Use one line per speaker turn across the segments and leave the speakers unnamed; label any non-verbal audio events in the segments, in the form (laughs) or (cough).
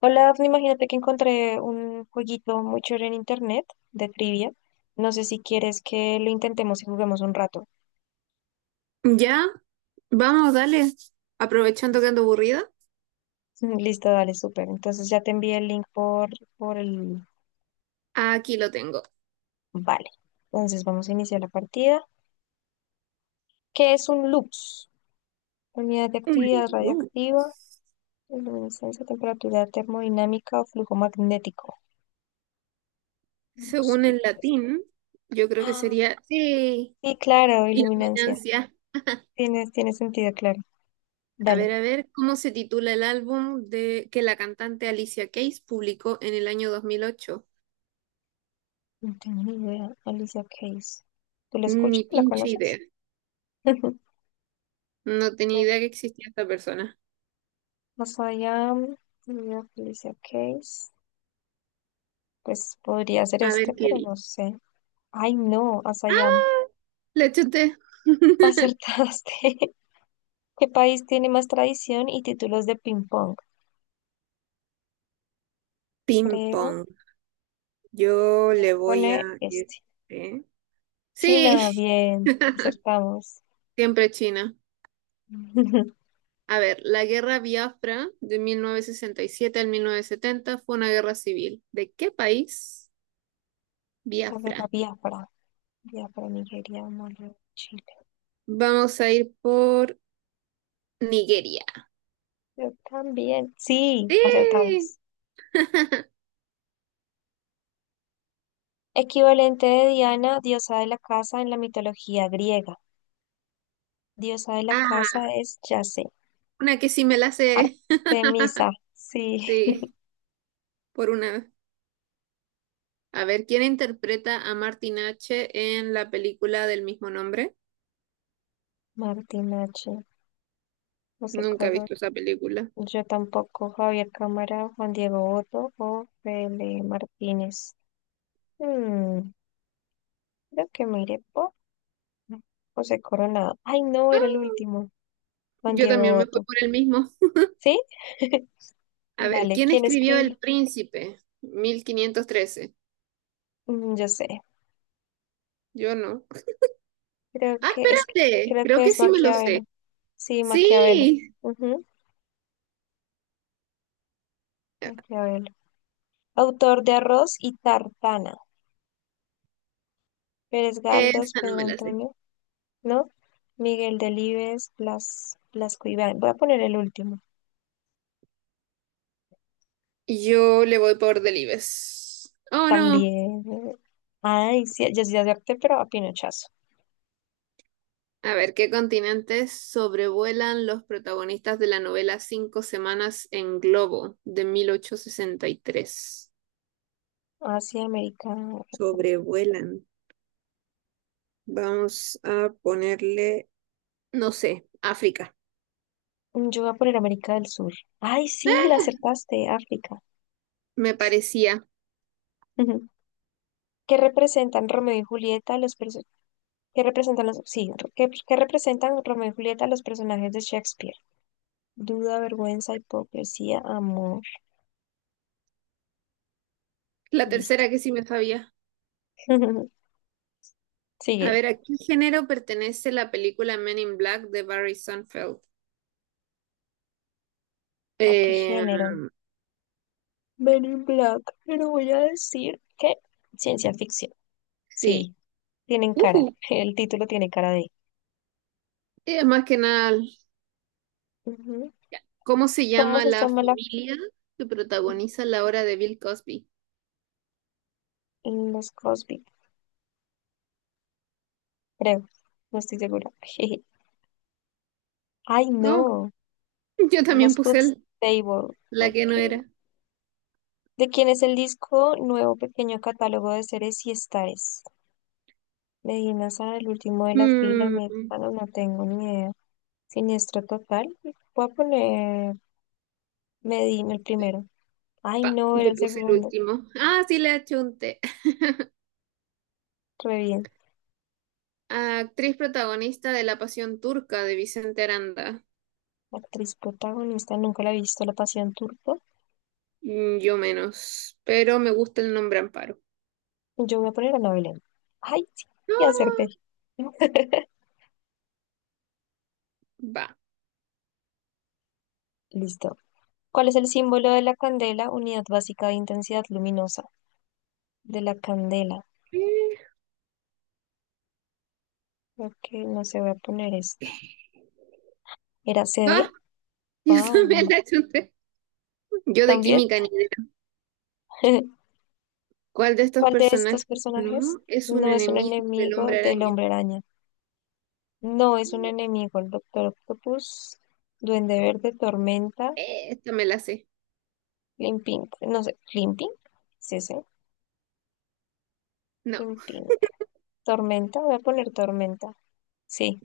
Hola, Dafne, imagínate que encontré un jueguito muy chévere en internet de trivia. No sé si quieres que lo intentemos y juguemos un rato.
Ya, vamos, dale. Aprovechando que
(laughs)
ando aburrida,
Listo, dale, súper. Entonces ya te envié el link por el...
aquí lo tengo.
Vale. Entonces vamos a iniciar la partida. ¿Qué es un lux? Unidad de
Un
actividad
menú.
radioactiva, luminiscencia, temperatura termodinámica o flujo magnético. Lux,
Según
creo
el
que es esta. (gasps)
latín, yo creo que
Ah,
sería sí.
sí, claro, iluminancia.
Ignorancia.
Tiene sentido, claro. Dale.
A ver, ¿cómo se titula el álbum de que la cantante Alicia Keys publicó en el año 2008?
No tengo ni idea. Alicia Keys. ¿Tú la
Ni
escuchas? ¿La
pinche idea.
conoces? (laughs)
No tenía
Bueno,
idea que existía esta persona.
más allá, Alicia Keys. Pues podría ser
A
este,
ver qué
pero no
dice.
sé. Ay, no, Asayam.
¡Ah! La chuté. (laughs)
Acertaste. (laughs) ¿Qué país tiene más tradición y títulos de ping pong?
Ping pong.
Creo
Yo
que voy
le
a
voy a
poner este.
este.
China,
Sí,
bien, acertamos.
(laughs) siempre China.
(laughs)
A ver, la guerra Biafra de 1967 al 1970 fue una guerra civil. ¿De qué país?
La guerra
Biafra.
Biafra. Biafra, Nigeria, Mali, Chile.
Vamos a ir por Nigeria.
Yo también. Sí,
¡Sí!
acertamos. Equivalente de Diana, diosa de la casa en la mitología griega. Diosa de la casa
Ah,
es, ya sé,
una que sí me la sé. (laughs)
Artemisa. Sí.
Sí, por una. A ver, ¿quién interpreta a Martin H. en la película del mismo nombre?
(laughs) Martín H. No sé
Nunca he
cómo.
visto esa película.
Yo tampoco, Javier Cámara, Juan Diego Otto o Fele Martínez. Hmm, creo que me iré por José Coronado. Ay, no, era el
Ah,
último. Juan
yo
Diego
también me fui
Otto.
por el mismo.
¿Sí? (laughs)
A ver,
Dale,
¿quién
¿quién
escribió
escribió?
El Príncipe? 1513.
Yo sé.
Yo no.
Creo
Ah,
que es,
espérate,
creo
creo
que
que
es
sí me lo
Maquiavelo.
sé.
Sí, Maquiavelo.
Sí,
Ujú, Maquiavelo. Autor de Arroz y Tartana. Pérez Galdós,
esta no me
Pedro
la sé.
Antonio, ¿no? Miguel Delibes, Blasco Ibáñez. Voy a poner el último.
Yo le voy por Delibes. Oh, no.
También. Ay, sí, ya sí acepté, pero a pinochazo.
A ver, ¿qué continentes sobrevuelan los protagonistas de la novela Cinco Semanas en Globo de 1863?
Asia, América.
Sobrevuelan. Vamos a ponerle, no sé, África.
Yo voy a poner América del Sur. Ay, sí, la acertaste, África.
Me parecía.
Ujú. ¿Qué representan Romeo y Julieta, los personajes? ¿Qué representan los, sí, qué representan Romeo y Julieta, los personajes de Shakespeare? Duda, vergüenza, hipocresía, amor.
La
Listo.
tercera que sí me sabía.
(laughs)
A
Sigue.
ver, ¿a qué género pertenece la película Men in Black de Barry Sunfeld?
¿A qué género? Men in Black. Pero voy a decir que ciencia ficción.
Sí.
Sí, tienen cara.
Ujú.
El título tiene cara de.
Es más que nada,
Ujú.
ya. ¿Cómo se
¿Cómo
llama
se
la
llama
familia que protagoniza la obra de Bill Cosby?
los Cosby? Creo. No estoy segura. (laughs) Ay,
Oh,
no.
(laughs) yo también
Los
puse
Hoops
el-
Table.
la que no
Ok.
era.
¿De quién es el disco Nuevo Pequeño Catálogo de Seres y Estares? Medina Sara, el último de la fila,
Mm,
bueno, no tengo ni idea. Siniestro total. Voy a poner Medina el primero. Ay,
pa,
no, era
yo
el
puse el
segundo.
último. Ah, sí, le achunté. (laughs)
Re bien.
Actriz protagonista de La Pasión Turca de Vicente Aranda.
Actriz protagonista, nunca la he visto, La Pasión Turco.
Yo menos, pero me gusta el nombre Amparo.
Yo voy a poner a Ana Belén. Ay, sí, y acerté.
Ah,
(laughs)
va.
Listo. ¿Cuál es el símbolo de la candela? Unidad básica de intensidad luminosa. De la candela.
Eh,
Ok, no se, voy a poner este. ¿Era cd.
Ah, (laughs) yo también
Wow.
la achunté. Yo de
También.
química ni
(laughs)
¿cuál de estos
¿Cuál de estos
personajes
personajes
no es un
no es un
enemigo del
enemigo
hombre
del
araña?
Hombre Araña? No es un enemigo el Doctor Octopus, Duende Verde, Tormenta,
Esta me la sé.
Limpink, no sé, Limpink, sí, sí,
No.
Limpink, Tormenta, voy a poner Tormenta, sí,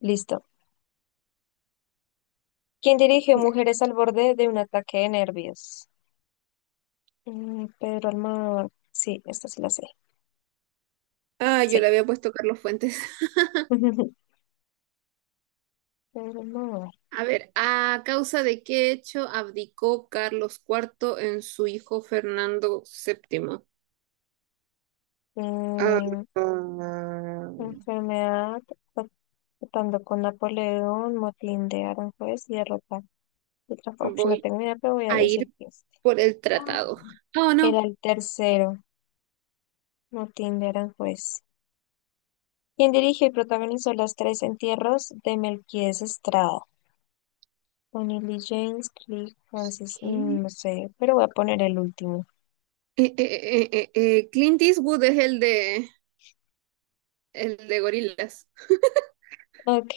listo. ¿Quién dirigió
Ya.
Mujeres al borde de un ataque de nervios? Pedro Almodóvar, sí, esta sí la sé,
Ah, yo
sí.
le había puesto Carlos Fuentes. (laughs)
(laughs) Pedro Almodóvar.
A ver, ¿a causa de qué hecho abdicó Carlos Cuarto en su hijo Fernando VII? Ah,
Mm,
ah,
enfermedad, tratando con Napoleón, motín de Aranjuez y derrota otra, Trafalgar. No
voy
tengo idea, pero voy a
a
decir
ir
que este.
por el
Ah.
tratado. Oh,
Era
no.
el tercero, motín de Aranjuez. ¿Quien dirigió y protagonizó las tres entierros de Melquíades Estrada? Tony Lee James, Cliff Francis,
¿Qué?
mm, no sé, pero voy a poner el último.
Clint Eastwood es el de gorilas.
Ok,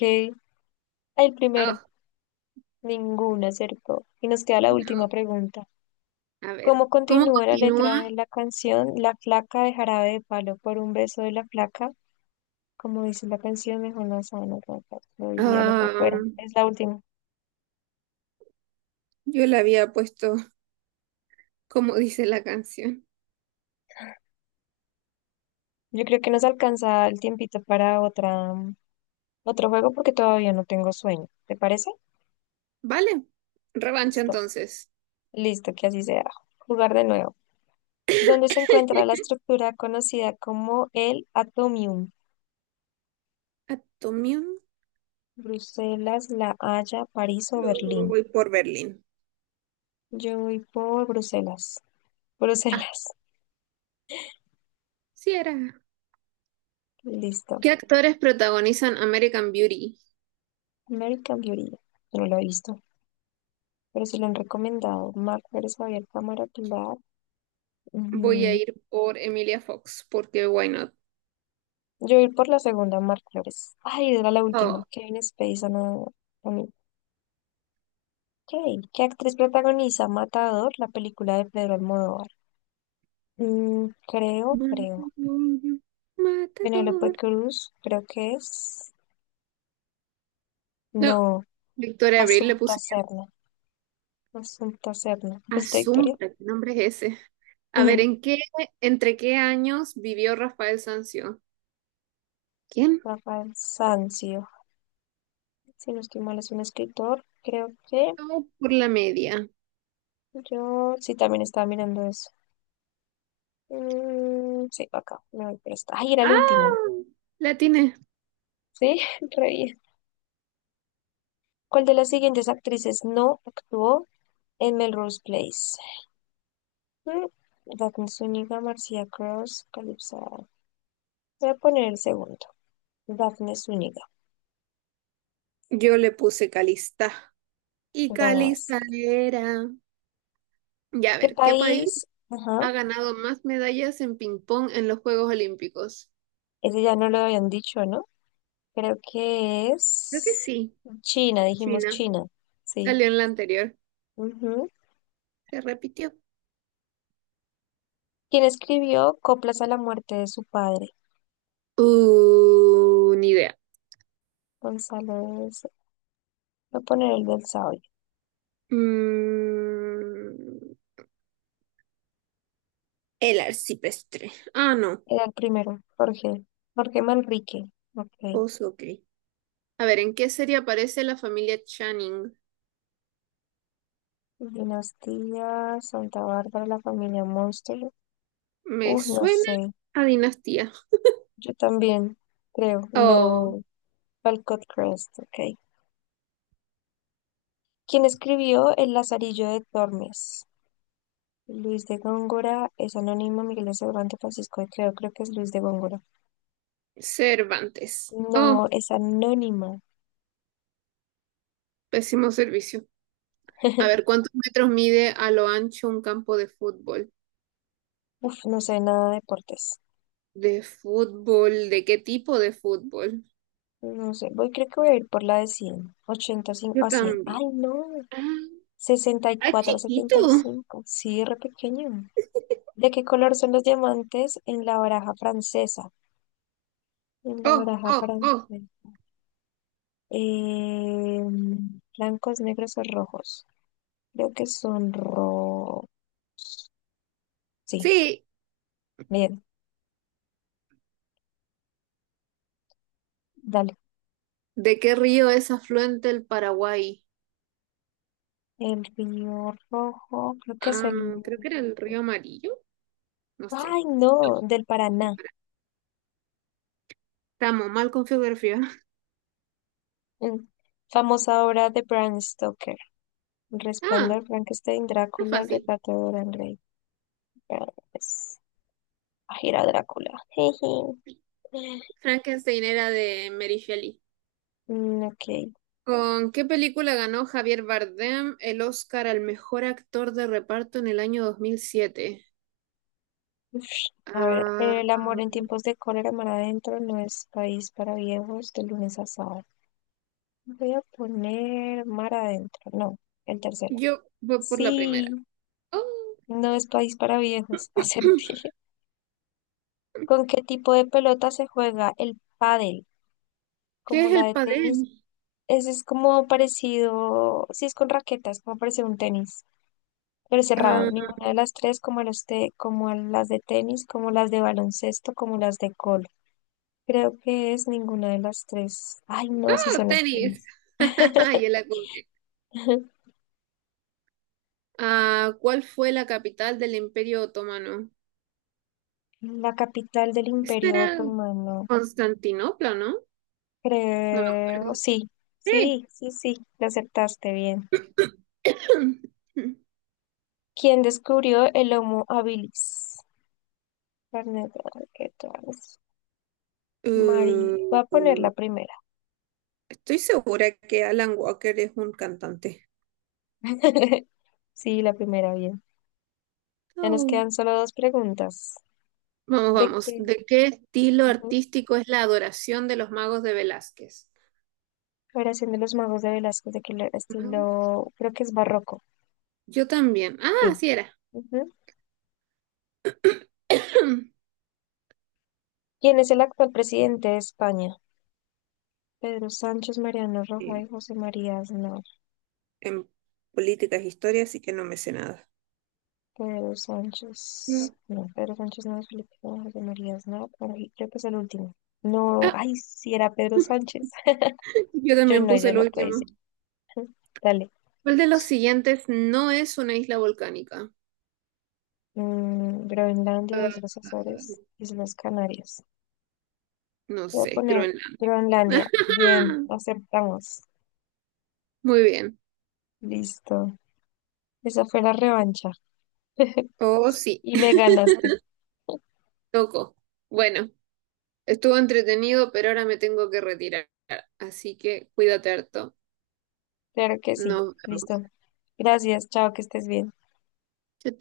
el primero,
Ah,
ninguno acertó. Y nos queda la última
no.
pregunta.
A ver,
¿Cómo
¿cómo
continúa la
continúa?
letra de la canción La flaca de jarabe de palo por un beso de la flaca? Como dice la canción, mejor no saben rotas, lo diría lo que
Ah,
fuera. Es la última.
yo le había puesto, como dice la canción.
Yo creo que nos alcanza el tiempito para otro juego porque todavía no tengo sueño. ¿Te parece?
Vale, revancha
Listo.
entonces.
Listo, que así sea. Jugar de nuevo. ¿Dónde se encuentra la estructura conocida como el Atomium?
Atomium,
Bruselas, La Haya, París o
luego
Berlín.
voy por Berlín.
Yo voy por Bruselas.
Ah,
Bruselas.
sí era.
Listo.
¿Qué actores protagonizan American Beauty?
American Beauty. Yo no lo he visto, pero sí lo han recomendado. Mark Pérez, Javier Cámara.
Voy a
Ujú.
ir por Emilia Fox, porque why not?
Yo ir por la segunda, Mar Flores. Ay, era la
Oh.
última. Kevin Spacey, Ana. Ok. ¿Qué actriz protagoniza Matador, la película de Pedro Almodóvar? Mm, creo,
Matador,
creo. Penélope
matador.
Cruz, creo que es.
No,
No,
Victoria Abril le
Asunta
puse yo.
Serna. Asunta Serna. ¿Pusiste Victoria?
Asunta, ¿qué nombre es ese? A ver,
Ujú.
entre qué años vivió Rafael Sanzio? ¿Quién?
Rafael Sanzio. Si no estoy mal, es un escritor. Creo que
No, por la media.
yo sí también estaba mirando eso. Mm, sí, acá. Me voy por esta. Ay, era el último.
Ah, la tiene.
Sí, (laughs) re bien. ¿Cuál de las siguientes actrices no actuó en Melrose Place? Mm, Daphne Zúñiga, Marcia Cross, Calypso. Voy a poner el segundo. Daphne Zúñiga.
Yo le puse Calista. Y Calista
Ganaste.
era. Ya a
¿Qué
ver, ¿qué país
país? Ajá.
ha ganado más medallas en ping pong en los Juegos Olímpicos?
Ese ya no lo habían dicho, ¿no? Creo que
Creo que
es
sí,
China, dijimos
China.
China. Sí.
Salió en la anterior.
Ujú.
Se repitió.
¿Quién escribió Coplas a la muerte de su padre?
Ni idea.
Gonzalo. de- Voy a poner el del sabio.
Mm, el arcipreste. Ah, no.
Era el primero. Jorge. Jorge Manrique. Ok.
Oso, ok. A ver, ¿en qué serie aparece la familia Channing?
Dinastía Santa Bárbara, la familia Monster.
Me
No
suena
sé.
a dinastía.
Yo también creo.
Oh.
No. Walcott Crest, ok. ¿Quién escribió El Lazarillo de Tormes? Luis de Góngora, es anónima, Miguel de Cervantes, Francisco de Quevedo, creo que es Luis de Góngora.
Cervantes. Oh,
No, es anónima.
pésimo servicio. A ver, ¿cuántos metros mide a lo ancho un campo de fútbol?
Uf, no sé nada de deportes.
¿De fútbol? ¿De qué tipo de fútbol?
No sé, creo que voy a ir por la de 100. 85
Yo
a 100.
también.
Ay, no.
Ah,
sesenta y
ah,
cuatro a
chiquito.
75. Sí, re pequeño. ¿De qué color son los diamantes en la baraja francesa? En la
Oh,
baraja
oh, oh.
francesa. Eh, blancos, negros o rojos. Creo que son rojos. Sí,
Sí.
bien, dale.
¿De qué río es afluente el Paraguay?
El río rojo, creo que es
Ah,
el...
creo que era el río Amarillo. No
Ay,
sé.
no, del Paraná.
Estamos mal con geografía. (laughs)
Mm. Famosa obra de Bram Stoker.
Ah,
Resplandor, Frankenstein,
está
Drácula, el
fácil.
retrato de Dorian Gray. Ah, pues, ay, era Drácula. (laughs) Jeje.
Frankenstein era de Mary Shelley.
Mm, ok.
¿Con qué película ganó Javier Bardem el Oscar al mejor actor de reparto en el año 2007?
Uf, a ver,
Ah,
el amor en tiempos de cólera, mar adentro, no es país para viejos, de lunes a sábado. Voy a poner mar adentro, no, el tercero.
yo voy por la
Sí,
primera. Oh,
no es país para viejos, (laughs)
(clears throat)
acerté. ¿Con qué tipo de pelota se juega el pádel?
¿qué
Como
es
la
el
de tenis.
padel?
Ese es como parecido, sí es con raquetas, como parecido a un tenis, pero cerrado.
Ah,
Ninguna de las tres, como las de tenis, como las de baloncesto, como las de cólera. Creo que es ninguna de las tres. Ay, no, si
oh,
son las
tenis.
tenis.
(laughs) Ya la conté.
(laughs)
Ah, ¿cuál fue la capital del Imperio Otomano?
La capital del
Esta
Imperio
era
Otomano.
Constantinopla, ¿no? No me
Creo,
acuerdo.
sí,
Sí.
sí, sí, sí, lo aceptaste bien.
(clears throat)
¿Quién descubrió el Homo habilis? Carnet, ay, ¿qué tal? María. Voy a poner la
Uh,
primera.
estoy segura que Alan Walker es un cantante.
(laughs) Sí, la primera, bien. Ya nos
Oh.
quedan solo 2 preguntas.
Vamos,
¿De
vamos.
qué?
¿De qué estilo
Ujú.
artístico es la adoración de los magos de Velázquez?
Oración de los magos de Velasco, de qué
Magos.
estilo, creo que es barroco.
Yo también. Ah,
Sí.
así era.
Ujú.
(clears throat)
¿Quién es el actual presidente de España? Pedro Sánchez, Mariano Rajoy,
Sí,
José María Aznar.
en política es historia, así que no me sé nada.
Pedro
Mm.
Sánchez. No, Pedro Sánchez no es Felipe, González, José María Aznar, por ahí, creo que es el último. No,
Ah,
ay, si era Pedro
(laughs)
Sánchez. (laughs)
yo
Yo
también
no,
puse
yo
el
no puede ser.
último.
(laughs) Dale.
¿Cuál de los siguientes no es una isla volcánica?
Groenlandia, Islas Azores, Islas Canarias.
No
Voy a
sé,
poner
Groenlandia.
Groenlandia. Bien,
(laughs)
aceptamos.
Muy bien.
Listo. Esa fue la revancha.
Oh, sí,
Y me
(laughs)
ganaste.
tocó. Bueno, estuvo entretenido, pero ahora me tengo que retirar. Así que cuídate harto.
Claro que sí.
Nos vemos.
Listo. Gracias. Chao, que estés bien.
Chao, chao.